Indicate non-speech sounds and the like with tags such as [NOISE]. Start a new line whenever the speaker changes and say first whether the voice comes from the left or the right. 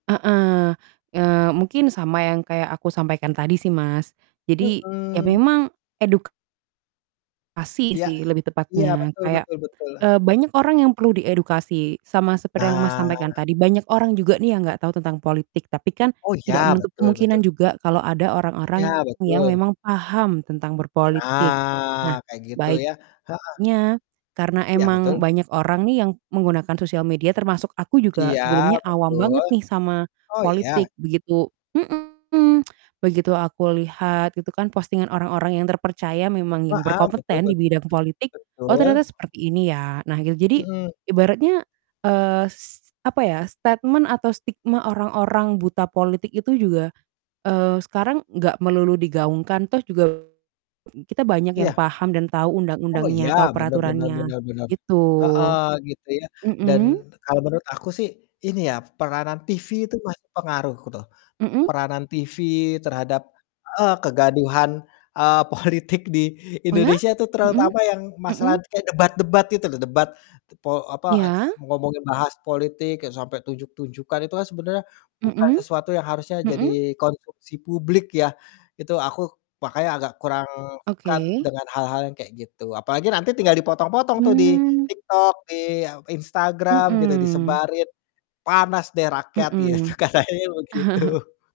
right: Heeh. Eee, mungkin sama yang kayak aku sampaikan tadi sih, Mas. Jadi, ya
left: Mhm.
right: memang edukasi
left: Yak.
right: sih lebih
left: Iya,
right: tepatnya.
left: betul
right: Kayak,
left: betul betul.
right: eee, banyak orang yang perlu diedukasi, sama seperti yang, Mas, sampaikan
left: Nah.
right: tadi. Banyak orang juga nih yang nggak tahu tentang politik, tapi kan
left: Oh
right: tidak
left: ya,
right: menutup
left: betul betul.
right: kemungkinan juga kalau ada orang orang
left: Iya,
right: yang
left: betul.
right: memang paham tentang berpolitik.
left: Nah,
right: Nah
left: kayak gitu ya. Heeh.
right: baiknya, karena
left: Iya,
right: emang
left: betul.
right: banyak orang nih yang menggunakan sosial media, termasuk aku juga
left: Iya,
right: sebelumnya awam
left: betul.
right: banget nih sama
left: Oh, iya?
right: politik, begitu mhm. Begitu aku lihat itu kan postingan orang-orang yang terpercaya, memang
left: Wa
right: yang
left: ah, betul
right: berkompeten di
left: betul.
right: bidang politik, “Oh
left: Betul.
right: ternyata seperti ini ya.” Nah gitu. Jadi
left: Mhm.
right: ibaratnya, eee, s apa ya, statement atau stigma orang-orang buta politik itu juga, eee, sekarang nggak melulu digaungkan. Toh juga kita banyak yang
left: Iya.
right: paham dan tahu
left: Oh iya,
right: undang-undangnya, tahu
left: benar benar
right: peraturannya
left: benar benar.
right: gitu.
left: Heeh, gitu ya. Dan
right: Mhm.
left: kalau menurut aku sih, ini ya, peranan TV itu masih pengaruh ku tuh.
right: Mhm.
left: Peranan TV terhadap eee, kegaduhan, eee, politik di
right: Oh ya?
left: Indonesia itu,
right: Mhm,
left: terutama yang
right: mhm.
left: masalah kayak debat-debat gitu loh, debat te po apa, e a
right: Iya.
left: ngomongin bahas politik e sampai tunjuk-tunjukan, itu kan sebenarnya bukan
right: Mhm.
left: sesuatu yang harusnya
right: Mhm.
left: jadi konsumsi publik ya. Itu aku makanya agak kurang suka
right: Oke.
left: dengan hal-hal yang kayak gitu. Apalagi nanti tinggal dipotong-potong tuh di
right: Mmm.
left: TikTok, di a Instagram gitu,
right: Mhm.
left: disebarin. Panas deh rakyat, ya tuh
right: Mhm.
left: katanya
right: [CHUCKLES]
left: begitu.